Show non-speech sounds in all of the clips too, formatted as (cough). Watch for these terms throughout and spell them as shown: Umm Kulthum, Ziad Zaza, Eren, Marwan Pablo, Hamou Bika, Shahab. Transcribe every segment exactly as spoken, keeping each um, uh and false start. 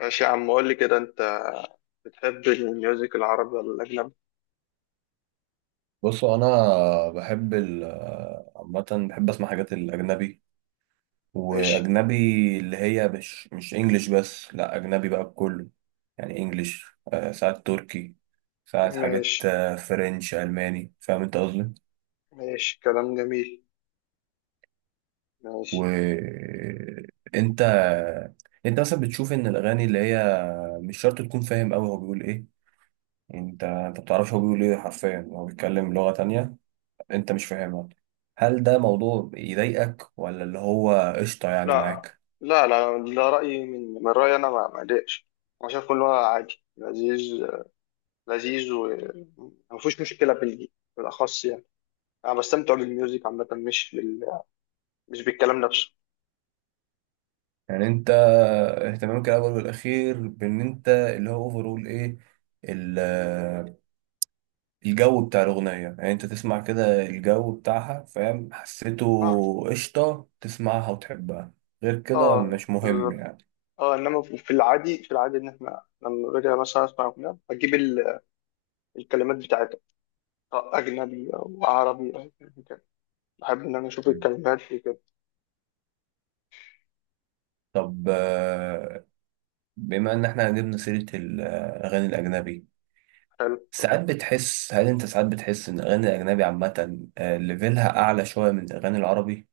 ماشي يا عم، قول لي كده، انت بتحب الميوزك العربي ولا الاجنبي؟ بصوا، انا بحب ال عامه بحب اسمع حاجات الاجنبي ماشي. واجنبي اللي هي مش مش انجليش، بس لا اجنبي بقى بكله، يعني انجليش. آه، ساعات تركي، ساعات حاجات، ماشي. آه، فرنش، الماني. فاهم انت قصدي؟ ماشي، كلام جميل. ماشي. وانت، انت مثلا بتشوف ان الاغاني اللي هي مش شرط تكون فاهم قوي هو بيقول ايه، يعني انت انت بتعرفش هو بيقول ايه حرفيا؟ هو بيتكلم لغة تانية انت مش فاهمها. هل ده موضوع يضايقك ولا اللي هو قشطة يعني لا. معاك؟ لا، لا، ده رأيي. من من رأيي انا ما ما اضايقش. انا شايف كله عادي. لذيذ. لذيذ، وما فيهوش مشكلة بال- بالاخص يعني. انا بستمتع بالميوزك عامة، مش بال... مش بالكلام نفسه. يعني انت اهتمامك الاول والاخير بان انت اللي هو اوفرول ايه ال- الجو بتاع الاغنية، يعني انت تسمع كده الجو بتاعها، فاهم، حسيته، اه. قشطة، تسمعها وتحبها، غير كده اه، مش مهم بالظبط. يعني. اه، انما في العادي، في العادي ان احنا لما باجي مثلا اسمع اغنيه، اجيب ال- الكلمات بتاعتها، أجنبي أو عربي أو يعني كده، بحب إن أنا أشوف مم. الكلمات دي كده. طب، آه، بما ان احنا جبنا سيرة الاغاني الاجنبي، حلو. ساعات بتحس، هل انت ساعات بتحس ان الاغاني الاجنبي عامه، آه، ليفلها اعلى شويه من الاغاني العربي؟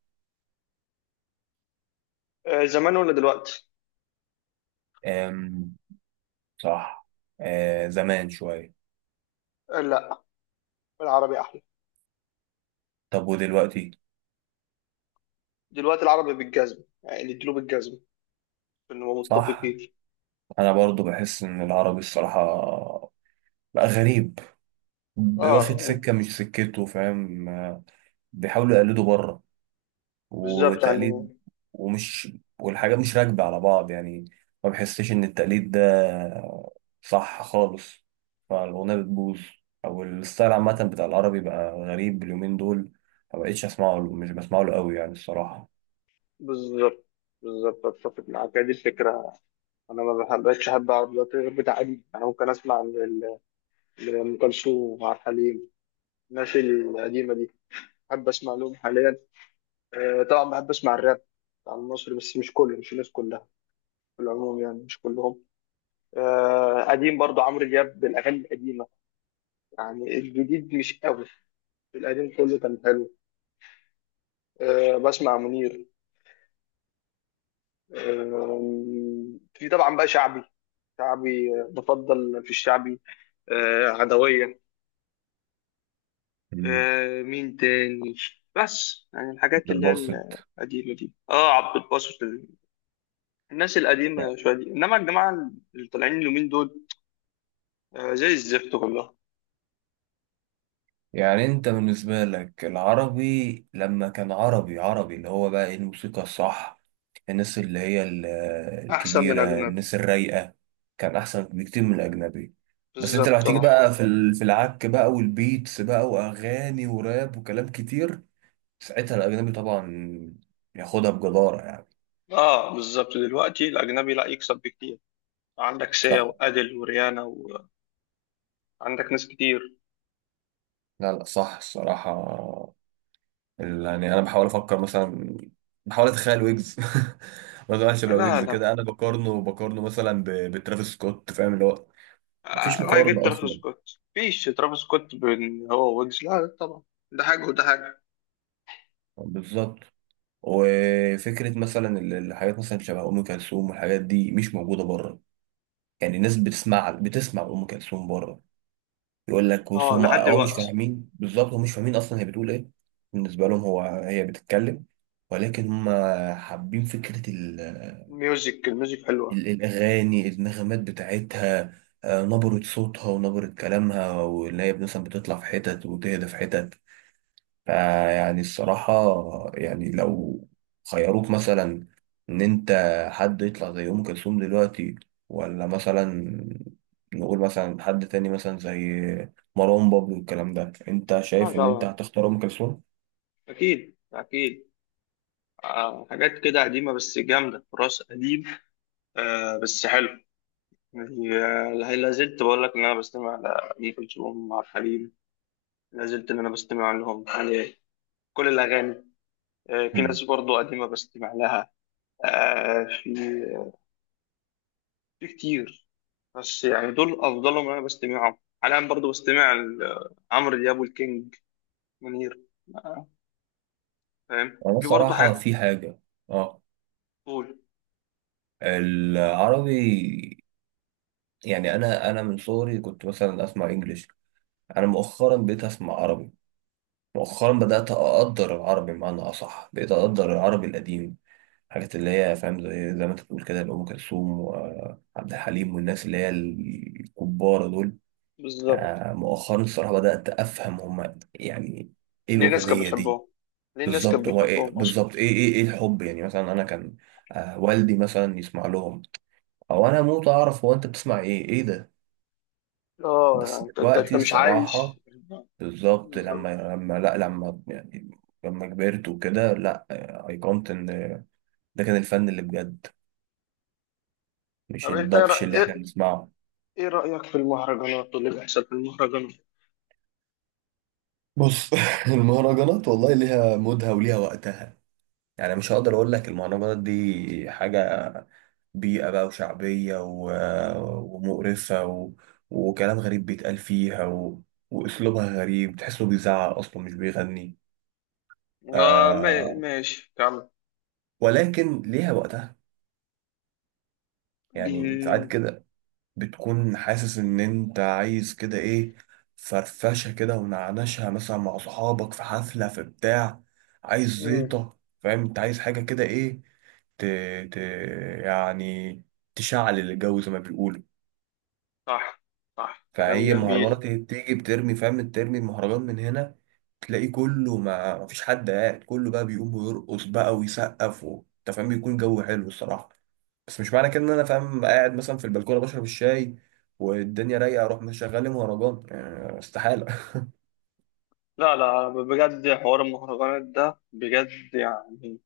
آه، زمان ولا دلوقتي؟ آم، صح. آه، زمان شويه. آه، لا. العربي أحلى. طب ودلوقتي؟ دلوقتي العربي بالجزم، يعني نديله بالجزم إن هو صح، متفقين. انا برضو بحس ان العربي الصراحه بقى غريب، واخد آه يعني. سكه مش سكته، فاهم؟ آه، بيحاولوا يقلدوا بره، بالظبط وتقليد، يعني. ومش والحاجات مش راكبة على بعض يعني، ما بحسش إن التقليد ده صح خالص، فالأغنية بتبوظ، أو الستايل عامة بتاع العربي بقى غريب اليومين دول، ما بقتش أسمعه، مش بسمعه له قوي يعني الصراحة. بالظبط. بالظبط، أتفق معاك، هي دي الفكرة. أنا ما بحبش أحب عربي دلوقتي غير بتعليم. أنا ممكن أسمع ل- ل- لأم كلثوم وعبد الحليم، الناس القديمة دي. بحب أسمع لهم حاليا. آه، طبعا بحب أسمع الراب بتاع المصري، بس مش كله، مش الناس كلها، في العموم، يعني مش كلهم. آه، قديم برضو عمرو دياب، بالاغاني القديمه. يعني الجديد مش قوي، القديم كله كان حلو. آه، بسمع منير. آه. في طبعا بقى شعبي. شعبي، آه، بفضل في الشعبي. آه، عدويه. مم. آه، مين تاني؟ بس يعني عبد الحاجات اللي هي الباسط. القديمه دي. اه، عبد الباسط، ال- الناس القديمه شويه دي. انما الجماعه اللي طالعين اليومين دول، آه، زي الزفت كلها. يعني أنت بالنسبة لك العربي لما كان عربي عربي اللي هو بقى إيه الموسيقى الصح، الناس اللي هي ال- احسن من الكبيرة، اجنبي. الناس الرايقة، كان أحسن بكتير من الأجنبي. بس أنت لو بالظبط، هتيجي اه. بقى في ال- في العك بقى والبيتس بقى وأغاني وراب وكلام كتير، ساعتها الأجنبي طبعا ياخدها بجدارة يعني. اه، بالظبط، دلوقتي الاجنبي لا يكسب بكتير. عندك سيا صح. وادل وريانا، وعندك ناس كتير. لا لا، صح الصراحة. ال-، يعني أنا بحاول أفكر مثلا، بحاول أتخيل ويجز، (laughs) مثلا شبه لا، ويجز لا. كده أنا بقارنه بقارنه مثلا ب- بترافيس سكوت، فاهم اللي هو مفيش آه، راح جبت مقارنة ترافيس أصلا. سكوت؟ فيش ترافيس سكوت بين هو ويجز. لا، لا، طبعا. ده حاجه وده حاجه. بالظبط. وفكره مثلا ال- الحاجات مثلا شبه ام كلثوم والحاجات دي مش موجوده بره، يعني الناس بتسمع، بتسمع ام كلثوم بره، يقول لك بص، اه، هم لحد اه مش دلوقتي. فاهمين بالظبط، هم مش فاهمين اصلا هي بتقول ايه، بالنسبه لهم هو هي بتتكلم، ولكن هم حابين فكره ال الميوزك الميوزك حلوه. ال- الأغاني، النغمات بتاعتها، آه، نبرة صوتها ونبرة كلامها واللي هي مثلا بتطلع في حتت وتهدى في حتت. فيعني الصراحة، يعني لو خيروك مثلا إن أنت حد يطلع زي أم كلثوم دلوقتي، ولا مثلا نقول مثلا حد تاني مثلا زي مروان بابلو والكلام ده، أنت اه، شايف إن أنت طبعا. هتختار أم كلثوم؟ اكيد، اكيد. آه، حاجات كده قديمه بس جامده، تراث قديم، آه بس حلو، يعني. آه، لا زلت بقول لك ان انا بستمع لأم كلثوم وعبد الحليم. لا زلت ان انا بستمع لهم يعني، كل الاغاني. آه، في ناس مم. برضو قديمة بستمع لها. آه، في في كتير. بس يعني دول أفضلهم، أنا بستمعهم حاليا. برضو بستمع ل- عمرو دياب والكينج منير. آه. فاهم. أنا في برضو الصراحة حاجة. في حاجة. أه، قول. العربي، يعني أنا أنا من صغري كنت مثلا أسمع إنجليش، أنا مؤخرا بقيت أسمع عربي، مؤخرا بدأت أقدر العربي، بمعنى أصح بقيت أقدر العربي القديم، حاجات اللي هي فاهم زي، زي ما انت بتقول كده، لأم كلثوم وعبد الحليم والناس اللي هي الكبار دول. بالظبط. آه، مؤخرا الصراحة بدأت أفهم هما يعني إيه ليه الناس كانت الأغنية دي. بتحبهم؟ ليه الناس بالظبط، كانت هو إيه بتحبهم أصلا؟ بالظبط، إيه إيه إيه الحب، يعني مثلا أنا كان، آه، والدي مثلا يسمع لهم، أو أنا موت أعرف هو أنت بتسمع إيه، إيه ده. اه يعني، بس أنت أنت أنت دلوقتي مش الصراحة عايش. بالظبط، لما بالظبط. لما لا، لما يعني لما كبرت وكده، لا، آه، أيقنت إن ده كان الفن اللي بجد، مش طب أنت إيه الدبش رأ- اللي إحنا إيه- بنسمعه. إيه رأيك في المهرجانات واللي بيحصل في المهرجانات؟ بص، (laughs) المهرجانات والله ليها مودها وليها وقتها، يعني مش هقدر اقول لك المهرجانات دي حاجة بيئة بقى وشعبية و... ومقرفة و... وكلام غريب بيتقال فيها و... واسلوبها غريب، تحسه بيزعق اصلا مش بيغني. آه، ما- آه... ماشي، كمل. ولكن ليها وقتها، يعني ساعات مم. كده بتكون حاسس ان انت عايز كده ايه، فرفشه كده ونعنشها مثلا مع صحابك في حفله في بتاع، عايز مم. زيطه، فاهم، انت عايز حاجه كده ايه، ت... ت... يعني تشعل الجو زي ما بيقولوا. صح. صح، كلام فهي جميل. مهرجانات، هي بتيجي بترمي، فاهم، ترمي المهرجان من هنا، تلاقي كله ما مفيش حد قاعد، كله بقى بيقوم ويرقص بقى ويسقف و... انت فاهم، بيكون جو حلو الصراحه. بس مش معنى كده ان انا فاهم قاعد مثلا في البلكونه بشرب الشاي والدنيا رايقه اروح مشغل لي مهرجان، آه، استحاله. لا، لا، بجد، حوار المهرجانات ده بجد، يعني.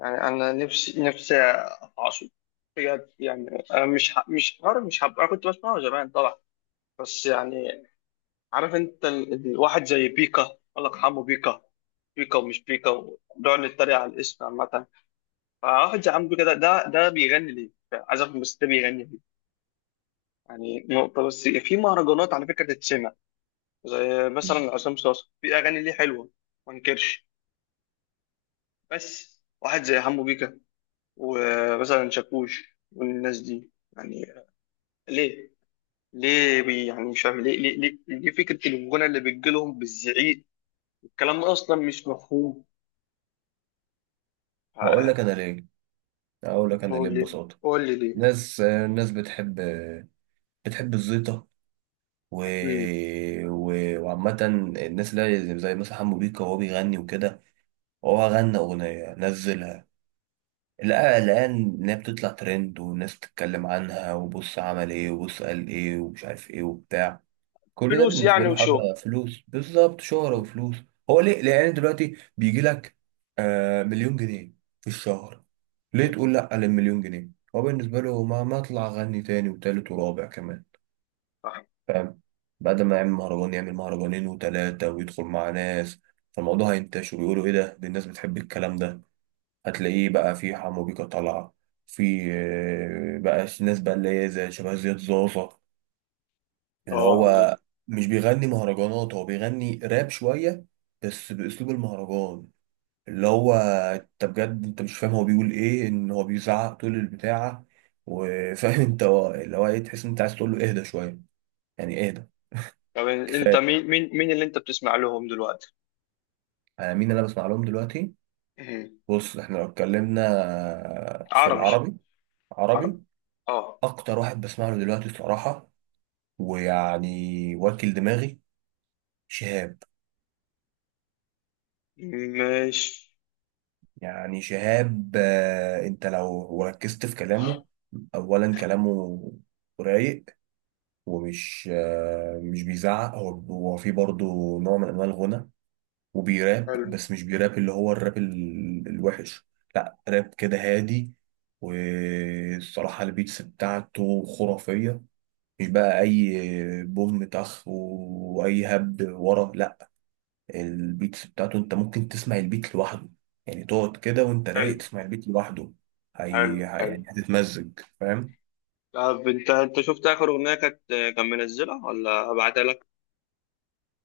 يعني انا نفسي، نفسي اعصب بجد، يعني. انا مش ه- مش حوار، مش هبقى. أنا كنت بسمعه زمان طبعا، بس يعني. عارف انت ال... ال- الواحد زي بيكا، الله يرحمه، بيكا. بيكا ومش بيكا، ونقعد نتريق على الاسم عامة. فواحد زي عم بيكا، ده ده ده بيغني ليه؟ عايز افهم، بس ده بيغني ليه؟ يعني نقطة، بس في مهرجانات على فكرة تتسمع، زي (laughs) مثلا مم. عصام صاصا، في اغاني ليه حلوه، ما انكرش. بس واحد زي حمو بيكا، ومثلا شاكوش والناس دي، يعني ليه؟ ليه بي يعني مش فاهم ليه، ليه ليه, ليه فكره الغنى اللي بتجيلهم بالزعيق؟ الكلام ده اصلا مش مفهوم. هقول آه. لك انا ليه، هقول لك انا ليه قول لي. ببساطه. قول لي ليه. ناس الناس بتحب، بتحب الزيطه و... مم. و... وعامه، الناس اللي هي زي، زي مثلا حمو بيكا وهو بيغني وكده، هو غنى اغنيه نزلها، لقى الان ان هي بتطلع ترند والناس بتتكلم عنها، وبص عمل ايه وبص قال ايه ومش عارف ايه وبتاع، كل ده فلوس بالنسبه يعني، له وشو. حاجه فلوس، بالظبط شهره وفلوس. هو ليه؟ لان دلوقتي بيجي لك، آه، مليون جنيه في الشهر، ليه مم. تقول لا للمليون جنيه؟ هو بالنسبه له ما ما اطلع اغني تاني وتالت ورابع كمان، صح. فاهم، بعد ما يعمل مهرجان يعمل مهرجانين وتلاته ويدخل مع ناس، فالموضوع هينتشر ويقولوا ايه ده، دي الناس بتحب الكلام ده. هتلاقيه بقى في حمو بيكا طالعه، في آه، بقى ناس بقى اللي هي زي شبه زياد زازا، اللي اه، هو مش بيغني مهرجانات، هو بيغني راب شوية بس بأسلوب المهرجان، اللي هو انت بجد انت مش فاهم هو بيقول ايه، ان هو بيزعق طول البتاعة، وفاهم (laughs) انت هو- اللي هو ايه، تحس ان انت عايز تقول له اهدى شوية، يعني اهدى طب انت كفاية. مين مين مين اللي انت بتسمع لهم دلوقتي؟ انا مين اللي انا بسمع لهم دلوقتي؟ مم. بص، احنا لو اتكلمنا في عربي. العربي، عربي، عربي. اه. اكتر واحد بسمع له دلوقتي الصراحة ويعني واكل دماغي، شهاب. ماشي. يعني شهاب، آه، انت لو ركزت في كلامه، اولا كلامه رايق ومش، آه، مش بيزعق، هو هو في برضه نوع من انواع الغنى وبيراب، حلو، بس مش بيراب اللي هو الراب ال- الوحش، لا راب كده هادي. والصراحة البيتس بتاعته خرافية، مش بقى اي بوم طخ واي هبد ورا، لا، البيتس بتاعته انت ممكن تسمع البيت لوحده، يعني تقعد كده وانت حلو، رايق تسمع البيت لوحده، حلو، هي ه- حلو. يعني هتتمزج، فاهم. طب انت انت شفت اخر اغنيه، كانت كان منزلها؟ ولا ابعتها لك؟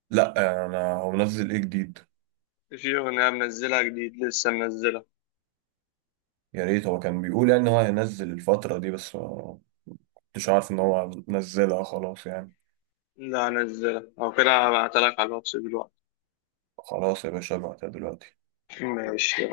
لا انا، هو منزل ايه جديد؟ في اغنيه منزلها جديد، لسه منزلها؟ يا ريت، هو كان بيقول يعني ان هو هينزل الفترة دي بس ما كنتش عارف ان هو نزلها خلاص يعني. لا، نزلها او كده، هبعتها لك على الواتس دلوقتي. خلاص يا باشا، ابعتها دلوقتي. ماشي.